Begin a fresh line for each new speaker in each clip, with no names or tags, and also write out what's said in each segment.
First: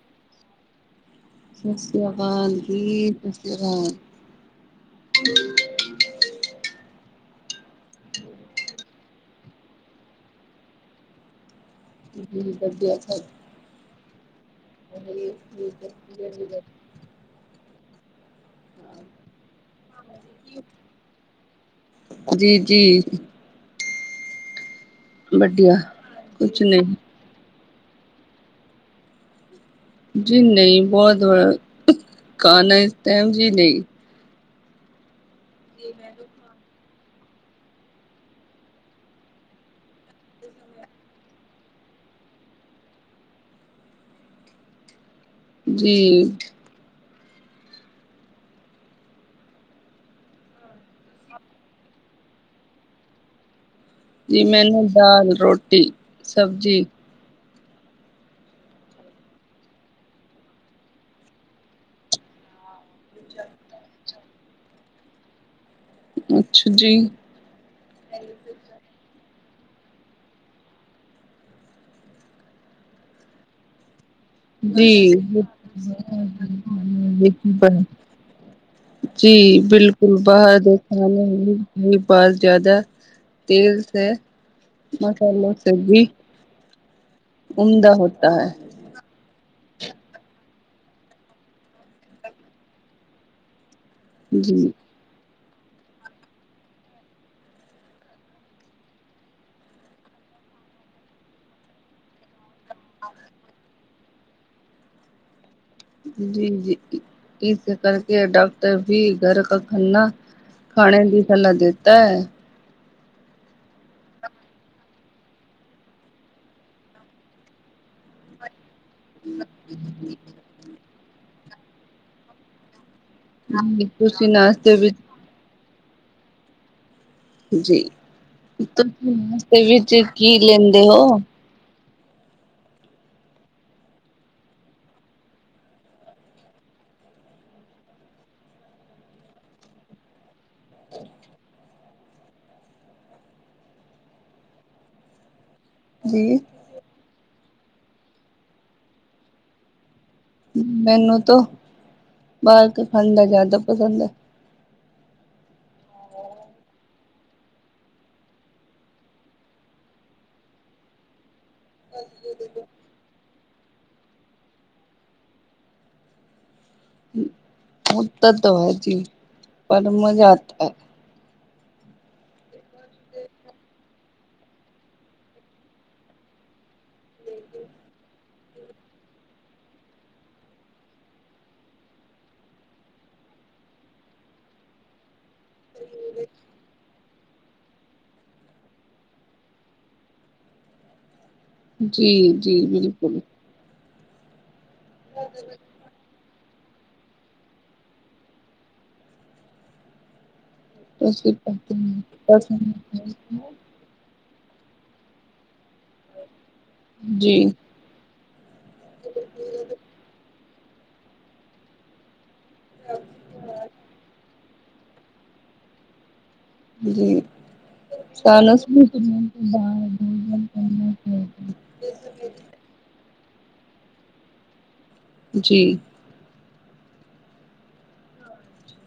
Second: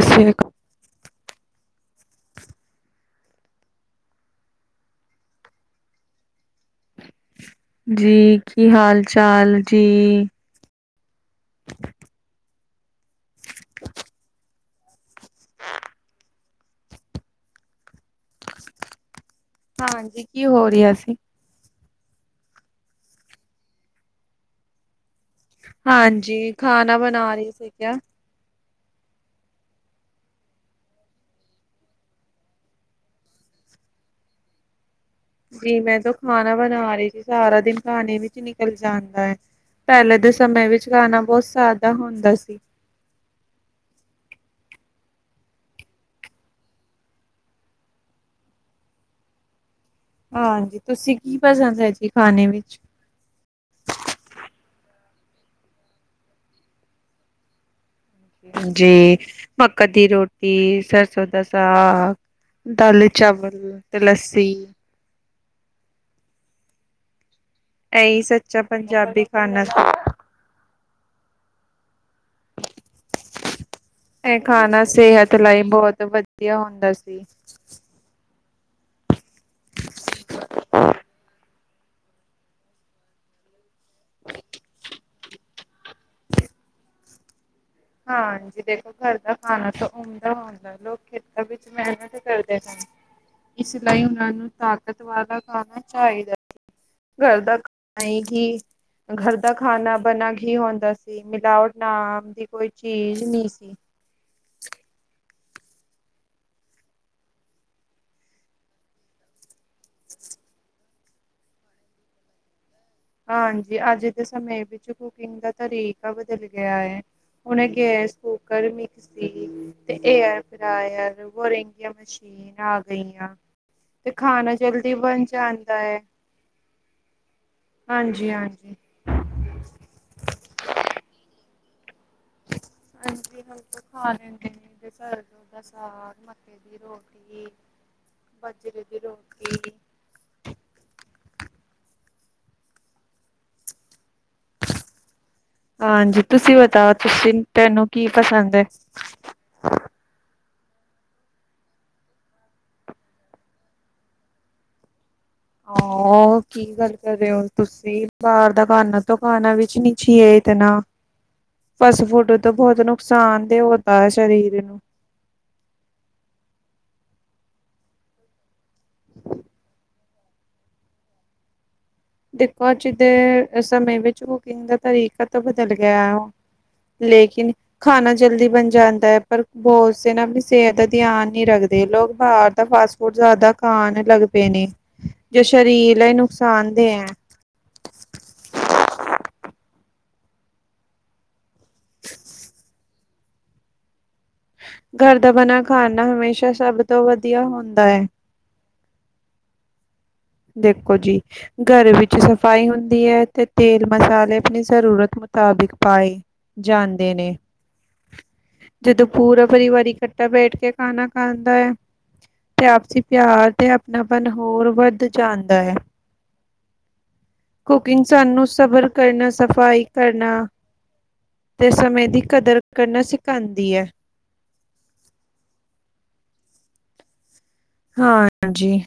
ਸਤਿ ਸ਼੍ਰੀ ਅਕਾ
ਸਤਿ ਸ੍ਰੀ ਅਕਾਲ ਜੀ, ਸਤਿ ਸ੍ਰੀ ਅਕਾਲ।
ਜੀ, ਕੀ ਹਾਲ-ਚਾਲ ਜੀ?
ਜੀ ਵਧੀਆ ਸਾ [unintelligible]
ਹਾਂਜੀ, ਕੀ ਹੋ ਰਿਹਾ ਸੀ?
ਜੀ-ਜੀ। ਵਧੀਆ
ਹਾਂਜੀ,
ਕੁਛ ਨਹੀਂ
ਖਾਣਾ ਬਣਾ ਰਹੀ ਸੀ ਕਿਆ? [inaudible]
ਜੀ ਨਹੀਂ, ਬਹੁਤ [unintelligible] ਖਾਣਾ ਇਸ ਟਾਈਮ ਜੀ ਨਹੀਂ।
ਜੀ ਮੈਂ ਤੋਂ ਖਾਣਾ ਬਣਾ ਰਹੀ ਸੀ, ਸਾਰਾ ਦਿਨ ਖਾਣੇ ਵਿੱਚ ਨਿਕਲ ਜਾੰਦਾ ਐ, ਪਹਿਲੇ ਦੇ ਸਮੇਂ ਵਿੱਚ ਖਾਣਾ ਬਹੁਤ ਸਾਦਾ ਹੁੰਦਾ ਸੀ।
ਜੀ।
ਹਾਂਜੀ, ਤੁਸੀਂ ਕੀ ਪਸੰਦ ਐ ਜੀ, ਖਾਣੇ ਵਿੱਚ?
ਜੀ ਮੈਨੂੰ, ਦਾਲ, ਰੋਟੀ, ਸਬਜ਼ੀ।
ਜੀ, ਮੱਕ ਦੀ ਰੋਟੀ, ਸਰਸੋ ਦਾ ਸਾਗ। ਦਾਲ-ਚਾਵਲ, ਤੇ ਲੱਸੀ।
ਅੱਛਾ ਜੀ।
ਏਈ ਸੱਚਾ ਪੰਜਾਬੀ ਖਾਨਾ ਇਹ ਖਾਣਾ
ਜੀ
ਸਿਹਤ ਲਈ
[unintelligible]
ਬਹੁਤ ਵਧੀਆ ਹੁੰਦਾ ਸੀ
ਜੀ ਬਿਲਕੁਲ, ਬਾਹਰ ਦੇ ਖਾਣੇ [unintelligible] ਜ਼ਿਆਦਾ ਤੇਲ ਤੇ ਮਸਾਲਾ ਸਹੀ
ਹਾਂਜੀ, ਦੇਖੋ ਘਰ ਦਾ ਖਾਣਾ ਤਾਂ ਹੁੰਦਾ-ਹੁੰਦਾ, ਲੋਕ ਖੇਤਾਂ ਵਿੱਚ ਮਿਹਨਤ ਕਰਦੇ ਨਾ ਇਸ ਲਈ ਉਹਨਾਂ ਨੂੰ ਤਾਕਤ ਵਾਲਾ ਖਾਣਾ ਚਾਈਦਾ। ਘਰ ਦਾ ਖਾਣਾ ਹੀ ਘਰ ਦਾ ਖਾਣਾ ਬਣਾ ਘੀ ਹੁੰਦਾ ਸੀ, ਮਿਲਾਵਟ ਨਾਮ ਦੀ ਕੋਈ ਚੀਜ਼ ਨਹੀਂ ਸੀ।
ਜੀ-ਜੀ, ਇਸੇ ਕਰਕੇ ਡਾਕਟਰ ਵੀ ਘਰ ਕਾ ਖਾ [inaudible] ਣਾ ਖਾਣੇ ਦੀ ਸਲਾਹ ਦੇਤਾ ਹੈ। [inaudible]
ਹਾਂਜੀ, ਅੱਜ ਦੇ ਸਮੇਂ ਵਿੱਚ ਕੁਕਿੰਗ ਦਾ ਤਰੀਕਾ ਬਦਲ ਗਿਆ ਏ। ਹੁਣ ਇਹ ਗੈਸ ਕੁੂਕਰ ਸੀ ਤੇ ਐਯਰਫਰਾਇਰ ਵਰਿੰਗੀਆਂ ਮਸ਼ੀਨ ਆ ਗਈਆਂ।
ਜੀ
ਤੇ
ਤੁਸੀਂ
ਖਾਣਾ
ਨਾਸ਼ਤੇ
ਜਲਦੀ
ਵਿੱਚ
ਬਣ ਜਾਂਦਾ ਐ।
ਜੀ
ਹਾਂਜੀ
ਤੁਸੀਂ [unintelligible] ਵਿੱਚ ਕੀ ਲੈਂਦੇ ਹੋ?
ਹਾਂਜੀ ਹਲੇ ਤੇ ਖਾ ਲੈਂਦੇ ਨੇ ਸਰੋ ਦਾ ਸਾਗ ਮਕੇ ਦੀ ਰੋਟੀ ਬਜਰੇ ਦੀ ਰੋਟੀ ਹਾਂਜੀ
ਜੀ
ਤੁਸੀਂ ਬਤਾਓ ਤੁਸੀਂ ਤੈਨੂੰ ਕੀ ਪਸੰਦ ਐ?
ਮੈਨੂੰ ਤੋ ਬਾਹਰ ਕਾ ਖਾਣਾ ਜ਼ਿਆਦਾ ਪਸੰਦ ਐ।
ਆਹ ਕੀ ਗੱਲ ਕਰ ਰਹੇ ਓ ਤੁਸੀਂ ਬਾਹਰ ਦਾ ਖਾਨਾ ਤੋਂ ਖਾਣਾ ਵੀ ਨਈ ਚਾਈਏ ਇਤਨਾ। ਫਾਸਟ ਫੂਡ ਤੋਂ ਬਹੁਤ ਨੁਕਸਾਨ ਤੇ ਹੋਂਤਾ ਹੈ ਸਰੀਰ ਨੂੰ।
ਹੋਤਾ ਤੋ ਹੈ ਜੀ ਪਰ ਮਜ਼ਾ ਆਤਾ ਐ।
ਦੇਖੋ ਅੱਜ ਦੇ ਸਮੇ ਵਿੱਚ ਕੁਕਿੰਗ ਦਾ ਤਰੀਕਾ ਤਾਂ ਬਦਲ ਗਿਆ ਹੈ ਲੇਕਿਨ ਖਾਣਾ ਜਲਦੀ ਬਣ ਜਾਂਦਾ ਐ ਪਰ ਬਹੁਤ ਸੇ ਨਾ ਸਿਹਤ ਦਾ ਧਿਆਨ ਨਹੀਂ ਰੱਖਦੇ ਲੋਕ ਬਾਹਰ ਦਾ ਫਾਸਟ ਹੋਰ ਜ਼ਿਆਦਾ ਖਾਣ ਲੱਗ ਪਏ ਨੇ ਜੋ ਸਰੀਰ ਲਈ ਨੁਕਸਾਨਦੇ ਹੈ।
ਜੀ ਜੀ ਬਿਲਕੁਲ।
ਘਰ ਦਾ ਬਣਾ ਖਾਣਾ ਹਮੇਸ਼ਾ ਸਭ ਤੋਂ ਵਧੀਆ ਹੁੰਦਾ ਐ। ਦੇਖੋ ਜੀ
ਤੁਸੀਂ
ਘਰ ਵਿੱਚ ਸਫ਼ਾਈ ਹੁੰਦੀ ਹੈ ਤੇ ਤੇਲ ਮਸਾਲੇ ਆਪਣੀ ਜ਼ਰੂਰਤ ਮੁਤਾਬਿਕ ਪਾਏ ਜਾਂਦੇ ਨੇ।
ਜੀ
ਜਦੋਂ ਪੂਰਾ ਪਰਿਵਾਰ ਇਕੱਠਾ ਬੈਠ ਕੇ ਖਾਣਾ ਖਾਂਦਾ ਐ ਤੇ ਆਪਸੀ ਪਿਆਰ ਤੇ ਆਪਣਾਪਨ ਹੋਰ ਵੱਧ ਜਾਂਦਾ ਐ।
ਜੀ।
ਸਬਰ ਕਰਨਾ, ਸਫਾਈ ਕਰਨਾ ਤੇ
[unintelligible]
ਸਮੇਂ ਦੀ ਕਦਰ ਕਰਨਾ ਸਿਖਾਉਂਦੀ ਐ।
ਜੀ।
ਹਾਂਜੀ।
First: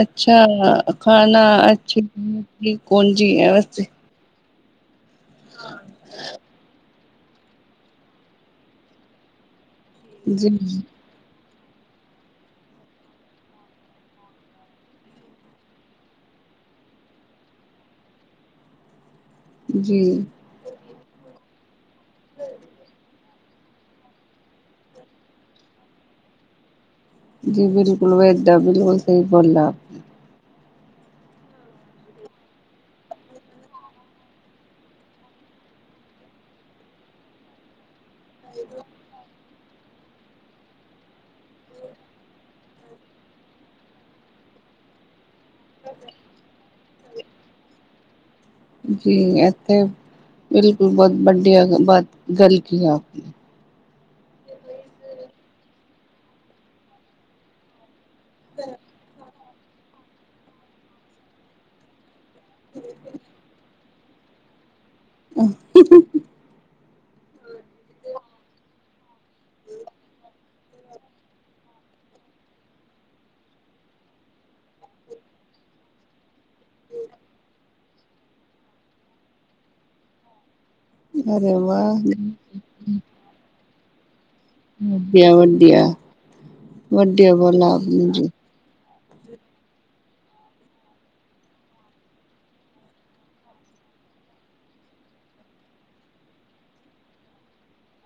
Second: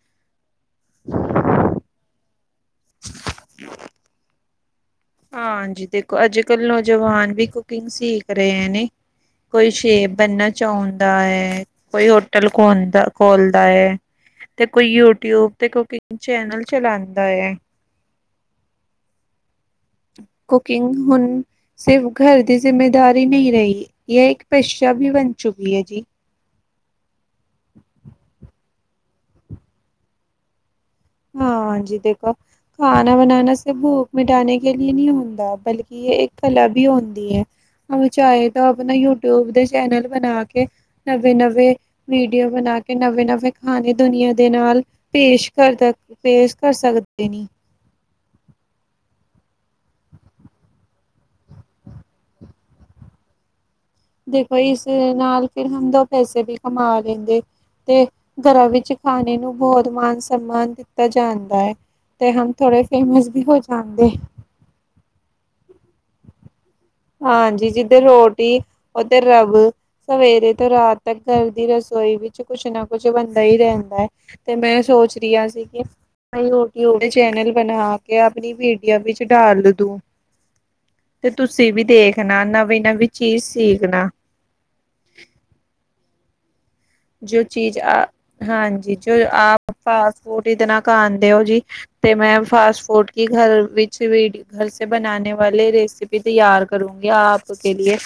ਅੱਛਾ ਹੈ ਖਾਲਾ ਅੱਛਾ [unintelligible]
ਹਾਂਜੀ ਦੇਖੋ ਅੱਜ ਕੱਲ ਨੌਜਵਾਨ ਵੀ ਕੁਕਿੰਗ ਸਿੱਖ ਰਹੇ ਨੇ ਕੋਈ ਸ਼ੈਫ ਬਣਨਾ ਚਾਹੁੰਦਾ ਐ ਕੋਈ ਹੋਟਲ ਖੋਲਦਾ ਖੋਲਦਾ ਐ। ਤੇ ਕੋਈ ਯੂਟਿਊਬ ਤੇ ਕੁਕਿੰਗ ਚੈਨਲ ਚਲਾਉਂਦਾ ਏ।
ਜੀ।
ਕੁਕਿੰਗ ਹੁਣ ਸਿਰਫ ਘਰ ਦੀ ਜ਼ਿੰਮੇਦਾਰੀ ਨਹੀਂ ਰਹੀ ਇਹ ਇੱਕ ਪੇਸ਼ਾ ਵੀ ਬਣ ਚੁੱਕੀ ਐ ਜੀ
ਜੀ ਬਿਲਕੁਲ ਵੈ ਬਿਲਕੁਲ ਸਈ ਗੱਲ ਐ
ਹਾਂਜੀ ਦੇਖੋ ਖਾਨਾ ਬਨਾਨਾ ਸਿਰਫ਼ ਭੂਖ ਮਿਟਾਾਨੇ ਕੇ ਲ ਨਹੀਂ ਹੁੰਦਾ ਬਲਕਿ ਇਹ ਇੱਕ ਕਲਾ ਵੀ ਹੁੰਦੀ ਏ ਚਾਹੇ ਤਾਂ ਆਪਣਾ ਯੂਟਿਊਬ ਦੇ ਚੈਨਲ ਬਣਾ ਕੇ ਨਵੇਂ ਨਵੇਂ ਵੀਡੀਓ ਬਣਾ ਕੇ ਨਵੇਂ ਨਵੇਂ ਖਾਣੇ ਦੁਨੀਆਂ ਦੇ ਨਾਲ ਪੇਸ਼ ਕਰਦਾ ਪੇਸ਼ ਕਰ ਸਕਦੇ ਨੀ
ਜੀ ਇੱਥੇ ਬਿਲਕੁਲ ਬਹੁਤ ਵੱਡੀਆਂ ਬਾਤ ਗੱਲ ਕੀ ਐ
ਦੇਖੋ ਇਸ ਨਾਲ ਫਿਰ ਹੂੰ ਦੋ ਪੈਸੇ ਵੀ ਕਮਾ ਲੈਂਦੇ ਤੇ ਘਰਾਂ ਵਿੱਚ ਖਾਣੇ ਨੂੰ ਬਹੁਤ ਮਾਨ ਸਨਮਾਨ ਦਿੱਤਾ ਜਾਂਦਾ ਐ ਤੇ ਹੁਣ ਥੋੜੇ ਫੇਮਸ ਵੀ ਹੋ ਹਾਂ ਦੇ
ਆਹ [unintelligible]
ਹਾਂਜੀ ਜਿੱਦਰ ਰੋਟੀ ਓਧਰ ਰੱਬ ਸਵੇਰੇ ਤੋਂ ਰਾਤ ਤੱਕ ਘਰ ਦੀ ਰਸੋਈ ਵਿੱਚ ਕੁਛ ਨਾ ਕੁਛ ਬਣਦਾ ਹੀ ਰੈਂਦਾ ਐ। ਤੇ ਮੈਂ ਸੋਚ ਰਹੀ ਆ ਸੀ ਕਿ ਮੈ ਯੂਟਿਊਬ ਚੈਨਲ ਬਣਾ ਕੇ ਆਪਣੀ ਵੀਡੀਓ ਵਿੱਚ ਡਾਲ ਦੂੰ ਤੇ
ਹੈਲੋ
ਤੁਸੀਂ ਵੀ ਦੇਖਣਾ ਨਵੀਂ-ਨਵੀਂ ਚੀਜ਼ ਸਿੱਖਣਾ
ਵਧੀਆ-ਵਧੀਆ।
ਜੋ ਚੀਜ਼ ਆ
ਜੀ
ਹਾਂਜੀ ਜੋ ਆਪ ਫਾਸਟ ਫੂਡ ਇਤਨਾ ਖਾਣਦੇ ਹੋ ਜੀ ਤੇ ਮੈਂ ਫਾਸਟ ਫੂਡ ਕੀ ਘਰ ਵਿੱਚ ਵੀਡੀਓ ਘਰ ਸੇ ਬਣਾਣੇ ਵਾਲੀ ਰੇਸਿਪੀ ਤਿਆਰ ਕਰੂੰਗੀ ਆਪ ਕੇ ਲਿਏ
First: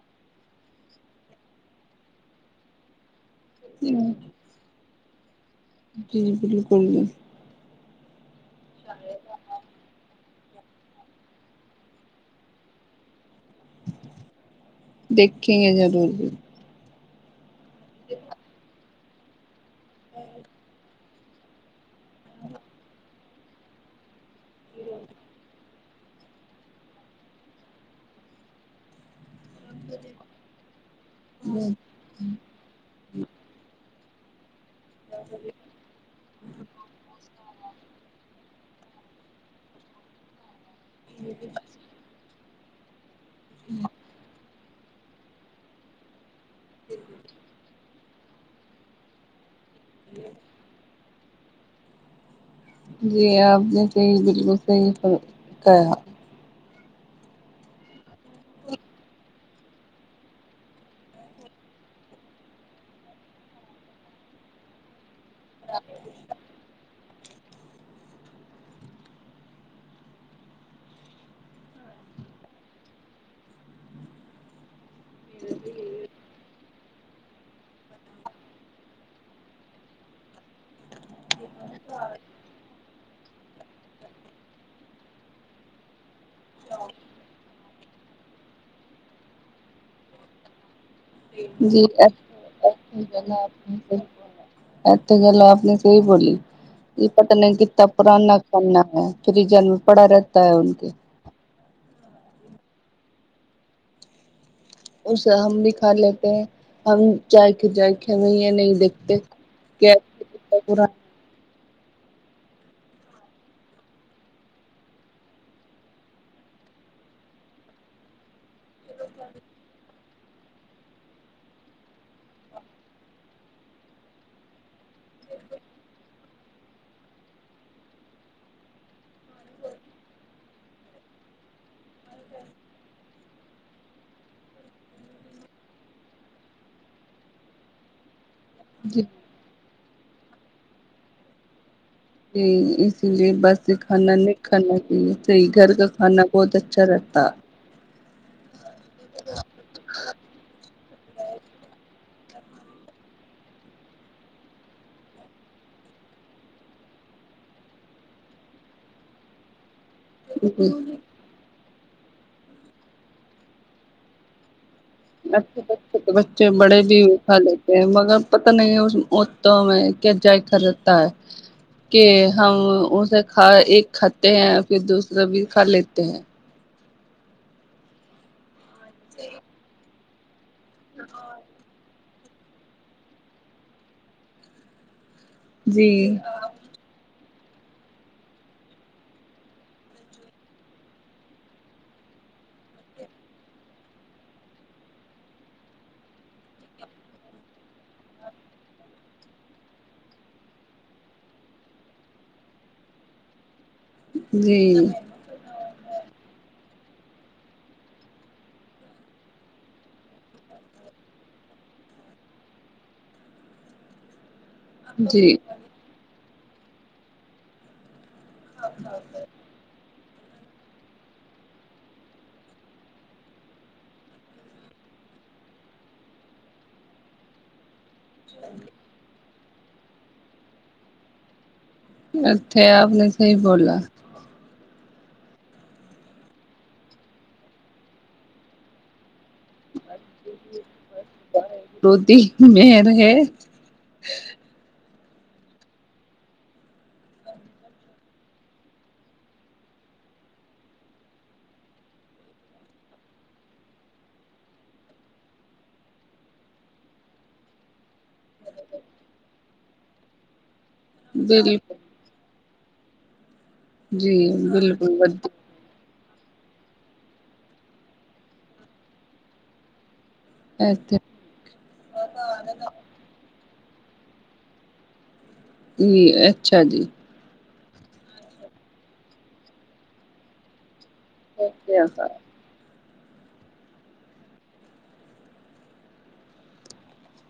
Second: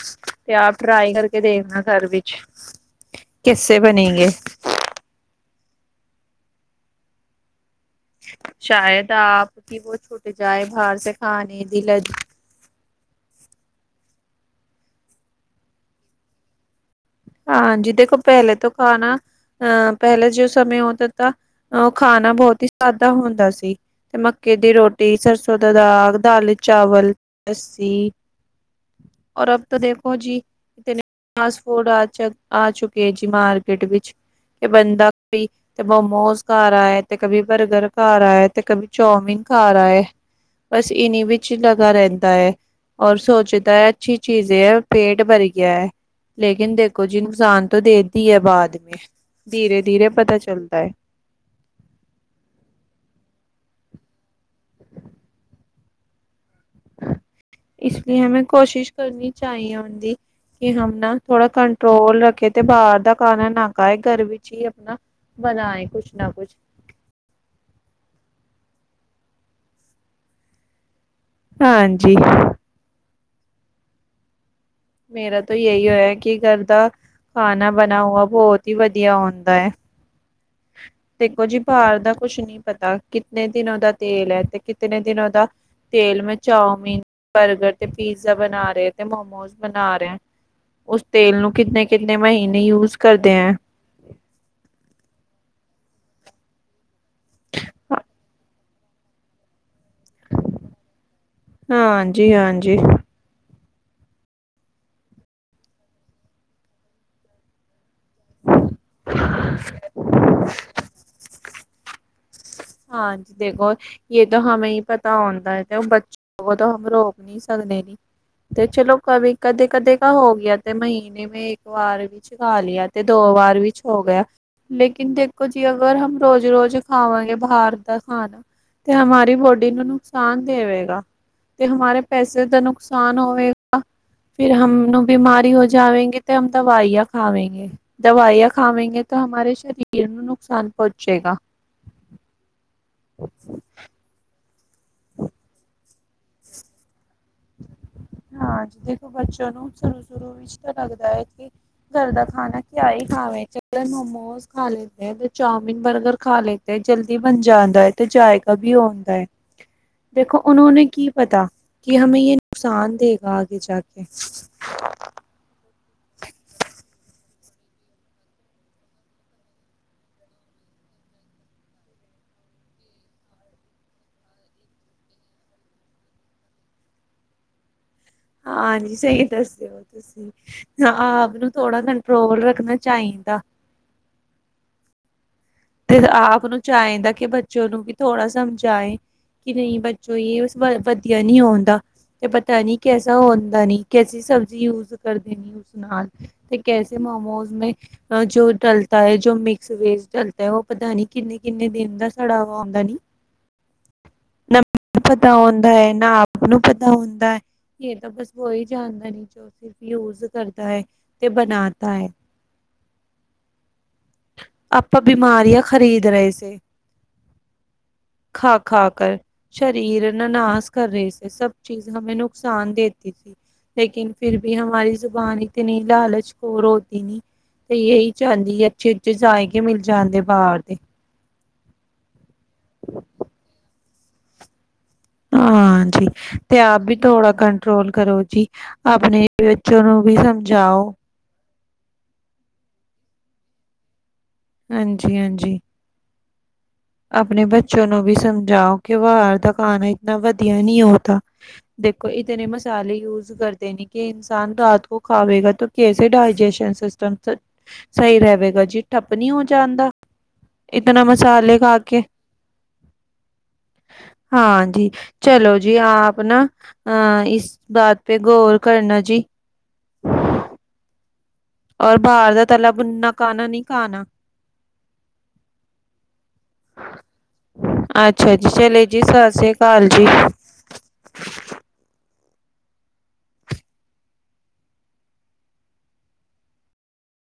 ਤੇ ਆਪ ਟਰਾਈ ਕਰਕੇ ਦੇਖਣਾ ਘਰ ਵਿਚ ਕਿਸੇ ਬਣੇਗੇ।
ਜੀ ਬਿਲਕੁਲ ਜੀ।
ਸ਼ਾਯਦ ਆਪ ਕਿ ਵੋ ਛੁੱਟ ਜਾਏ ਬਾਹਰ ਸੇ ਖਾਣੇ ਦੀ ਲੱਤ
ਦੇਖੇਗੇ ਜ਼ਰੂਰ ਵੀ
ਹਾਂਜੀ ਦੇਖੋ ਪੈਲੇ ਤੋਂ ਖਾਣਾ ਅਹ ਪੈਲੇ ਜੋ ਸਮੇਂ ਹੋਤੇ ਤਾਂ ਓ ਖਾਣਾ ਬਹੁਤ ਹੀ ਸਾਦਾ ਹੁੰਦਾ ਸੀ ਤੇ ਮੱਕੇ ਦੀ ਰੋਟੀ ਸਰਸੋ ਦੇ ਦਾਗ, ਦਾਲ-ਚਾਵਲ, ਲੱਸੀ ਔਰ ਅ ਤੋਂ ਦੇਖੋ ਜੀ [unintelligible] ਫਾਸਟ ਫੂਡ ਚ ਆ ਚੁੱਕੇ ਜੀ ਮਾਰਕੀਟ ਵਿਚ ਕਿ ਬੰਦਾ ਕੋਈ ਤੇ ਮੋਮੋਸ ਕਾਰ ਆਏ ਤੇ ਕਭੀ ਬਰਗਰ ਕਾਰ ਆਏ ਤੇ ਕਭੀ ਚਾਮੀਨ ਕਾਰ ਆਏ ਬਸ ਇਨੀ ਵਿੱਚ ਲਗਾ ਰੈਂਦਾ ਏ ਔਰ ਸੋਚਦਾ ਏ ਅੱਛੀ ਚੀਜ਼ ਏ ਆ ਪੇਟ ਭਰ ਗਿਆ ਐ ਲੇਕਿਨ ਦੇਖੋ ਜੀ ਨੁਕਸਾਨ ਤੋਂ ਦੇ ਦੀ ਏ ਬਾਅਦ ਮੈਂ ਧੀਰੇ-ਧੀਰੇ ਪਤਾ ਚੱਲਤਾ ਏ
ਜੀ ਆਪ ਨੇ ਸਈ ਬਿਲਕੁਲ ਸਈ ਕੈਆ
ਇਸ ਲਈ ਹਮੇਂ ਕੋਸ਼ਿਸ਼ ਕਰਨੀ ਚਾਹੀਏ ਹੁੰਦੀ ਕਿ ਹਮ ਨਾ ਥੋੜਾ ਕੰਟਰੋਲ ਰੱਖੇ ਤੇ ਬਾਰ ਦਾ ਖਾਣਾ ਨਾ ਖਾਏ ਕੱਰ ਵਿੱਚ ਈ ਅਪਣਾ ਬਣਾਏ ਕੁਛ ਨਾ ਕੁਛ ਹਾਂਜੀ। ਮੇਰਾ ਤੇ ਯੇਹ ਯੋ ਏ ਕਿ ਕੱਰ ਦਾ ਖਾਣਾ ਬਣਾ ਹੋਆ ਬੋਤ ਈ ਵਧੀਆ ਹੁੰਦਾ ਏ ਦੇਖੋ ਜੀ ਬਾਰ ਦਾ ਕੁਛ ਨੀ ਪਤਾ ਕਿਤਨੇ ਦਿਨ ਦਾ ਤੇਲ ਐ ਤੇ ਕਿਤਨੇ ਦਿਨ ਤੇਲ ਮੇ ਚਾਊਮਨ, ਬਰਗਰ ਤੇ ਪੀਜ਼ਾ ਬਣਾ ਰਹੇ ਥੇ ਮੋਮੋ ਬਣਾ ਰੈ ਉਸ ਤੇਲ ਨੂੰ ਕਿੰਨੇ-ਕਿੰਨੇ ਮਹੀਨੇ ਯੂਜ ਕਰਤੇ ਹੈਂ।
ਐਥੇ ਗੱਲ ਆਪਣੀ ਸਹੀ ਬੋਲੀ ਪਤਾ ਨੀ ਕਿਤਨਾ ਪੁਾਨਣਾ ਖਾਨਾ ਹੈ ਫਰੀਜਰ ਮੇਂ ਪੜਾ ਰੈਤਾ ਹੈ ਕੇ
ਹਾਂਜੀ-ਹਾਂਜੀ।
ਉਸੇ ਹਮ ਵੀ ਖਾ ਲਤੇ ਹੈ ਹਮ ਜਾਏ ਕੇ ਜਾ ਕੇ ਹੈ ਨਈ ਦੇਖਤੇ
ਹਾਂਜੀ ਦੇਖੋ ਯੇ ਤੋ ਹਮੇ ਈ ਪਤਾ ਹੁੰਦਾ ਐ ਤੇ ਬੱਚੇ ਤੋਂ ਹਮ ਰੋਕ ਨੀ ਸਕਦੇ ਨੇ ਤੇ ਚਲੋ ਕਵ ਕਦੇ-ਕਦੇ ਹੋ ਗਿਆ ਤੇ ਮਹੀਨੇ ਮੈਂ ਏਕ ਵਾਰ ਵਿੱਚ ਖਾ ਲਿਆ ਤੇ ਦੋ ਵਾਰ ਵਿੱਚ ਹੋ ਗਿਆ। ਲੇਕਿਨ ਦੇਖੋ ਜੀ ਅਗਰ ਹਮ ਰੋਜ਼-ਰੋਜ਼ ਖਾਵਾਂਗੇ ਬਾਰ ਦਾ ਖਾਣਾ ਤੇ ਹਮਾਰੀ ਬੋਡੀ ਨੂੰ ਨੁਕਸਾਨ ਦੇਵੇਗਾ। ਤੇ ਹਮਾਰੇ ਪੈਸੇ ਦਾ ਨੁਕਸਾਨ ਹੋਵੇਗਾ। ਫਿਰ ਹਮ ਨੂੰ ਬਿਮਾਰੀ ਹੋ ਜਾਵੇਗੀ ਤੇ ਹੋਮ ਦਵਾਈਆਂ ਖਾਵੇਂਗੇ ਦਵਾਈਆਂ ਖਾਵੇਗੇ ਤਾਂ ਹਮਾਰੇ ਸਰੀਰ ਨੂੰ ਨੁਕਸਾਨ ਪਹੁੰਚੇਗਾ।
ਤੇ ਇਸ ਲਈ ਬਸ ਏ ਖਾਨਣਾ ਨੀ ਖਾਣਾ ਚਾਈਏ ਸਈ ਕੱਰ ਕਾ ਖਾਨਾ ਬਹੁਤ ਅੱਛਾ [unintelligible]
[unintelligible] ਘਰ ਦਾ ਖਾਣਾ ਕਿਆ ਹੀ ਖਾਵੇ [unintelligible] ਚਾਮਿਨ ਬਰਗਰ ਖਾ ਲਤੇ ਜਲਦੀ ਬਣ ਜਾਂਦਾ ਹੈ ਤੇ ਜਾਇਕਾ ਵੀ ਆਉਂਦਾ ਹੈ [inaudible] ਦੇਖੋ ਉਹੋ ਨੇ ਕੀ ਪਤਾ ਕਿ ਹਮੇ ਇਹ ਨੁਕਸਾਨ ਦੇਗਾ ਆਗੇ ਜਾ ਕੇ
[unintelligible] ਮਗਰ ਪਤਾ ਨਹੀਂ ਉਸ ਉਤੋਂ [unintelligible] ਕੇ ਹਮ ਉਸੇ ਖਾ ਇੱਕ ਖਾਤੇ ਹੈ ਫਿਰ ਦੂਸਰਾ ਵੀ ਖਾ ਲੇਤੇ ਹੈ
ਹਾਂਜੀ ਸਹੀ ਦੱਸਿਓ ਤੁਸੀਂ ਆਪ ਨੂੰ ਥੋੜ੍ਹਾ ਕੰਟਰੋਲ ਰੱਖਣਾ ਚਾਹੀਦਾ ਦਾ ਤੇ ਆਪ ਨੂੰ ਚਾਹੀਦਾ ਕਿ ਬੱਚੇ ਨੂੰ ਵੀ ਥੋੜ੍ਹਾ ਸਮਝਾਏ ਕਿ ਨਹੀਂ [unintelligible] ਤੇ ਪਤਾ ਨੀ ਕੈਸਾ ਹੁੰਦਾ ਨੀ [unintelligible] [unintelligible] ਕੈਸੇ ਮੋਮੋਸ ਜੋ ਡਲਤਾ ਹੈ ਜੋ ਮਿਕਸ ਵੇਜ ਡ ਉਹ ਪਤਾ ਨੀ ਕਿੰਨੇ ਕਿੰਨੇ ਦਿਨ ਦਾ ਸੜਾ [unintelligible]
ਜੀ
ਨਾ ਪਤਾ ਹੁੰਦਾ ਹੈ ਨਾ ਆਪ ਨੂੰ ਪਤਾ ਹੁੰਦਾ ਇਹ [unintelligible] ਸਿਰਫ ਯੂਜ ਕਰਦਾ ਹੈ ਤੇ ਬਣਾਦਾ ਹੈ ਆਪਾਂ ਬਿਮਾਰੀਆਂ ਖਰੀਦ ਰਹੇ ਸੀ ਖਾ ਖਾ ਕਰ ਸ਼ਰੀਰ ਨਾਸ ਕਰ ਰਹੇ ਸੀੇ ਸਭ ਚੀਜ਼ ਹਮੇ ਨੁਕਸਾਨ ਦੇਤੀ ਸੀ ਲੇਕਿਨ ਫਿਰ ਵੀ ਹਮਾਰੀ ਜ਼ੁਬਾਨ ਇਤਨੀ ਲਾਲਚ [unintelligible] ਤ [unintelligible]
ਇੱਥੇ ਆਪ ਨੇ ਸਹੀ ਬੋਲਾ
ਹਾਂ ਜੀ ਤੇ ਆਪ ਵੀ ਥੋੜਾ ਕੰਟਰੋਲ ਕਰੋ ਜੀ ਆਪਣੇ ਬੱਚਿਆਂ ਨੂੰ ਵੀ ਸਮਝਾਓ
[unintelligible]
ਹਾਂਜੀ ਹਾਂਜੀ ਆਪਣੇ ਬੱਚੋਂ ਨੂੰ ਵੀ ਸਮਝਾਓ ਕਿ ਬਾਰ ਦਾ ਖਾਣਾ ਇਤਨਾ ਵਧੀਆ ਨਹੀਂ ਹੋ ਤਾਂ ਦੇਖੋ ਇਤਨੇ ਮਸਾਲੇ ਯੂਜ ਕਰਦੇ ਨੇ ਕਿ ਇਨਸਾਨ ਰਾਤ ਕੋ ਖਾਵੇਗਾ ਤਾਂ ਕੈਸੇ ਡਾਇਜੇਸ਼ਨ ਸਿਸਟਮ ਸਹੀ ਰਹੇਗਾ ਜੀ ਠੱਪ ਨਹੀਂ ਹੋ ਜਾਂਣਦਾ ਇਤਨਾ ਮਸਾਲੇ ਖਾ ਕੇ ਹਾਂਜੀ ਚਲੋ ਜੀ ਆਪ ਨਾ ਹਾ ਇਸ ਬਾਤ ਪੇ ਗੌਰ ਕਰਨਾ ਜੀ [inaudible]
ਅੱਛਾ
ਔਰ ਬਾਹਰ ਦਾ ਤਾਲਾ ਬੁਨਾ ਖਾਣਾ ਨਹੀਂ ਖਾਣਾ
ਜੀ ਅੱਛਾ ਜੀ
ਅੱਛਾ ਜੀ ਚਲੇ ਜੀ ਸਤਿ ਸ੍ਰੀ ਅਕਾਲ ਜੀ
ਸਤਿ ਸ੍ਰੀ ਕਾਲ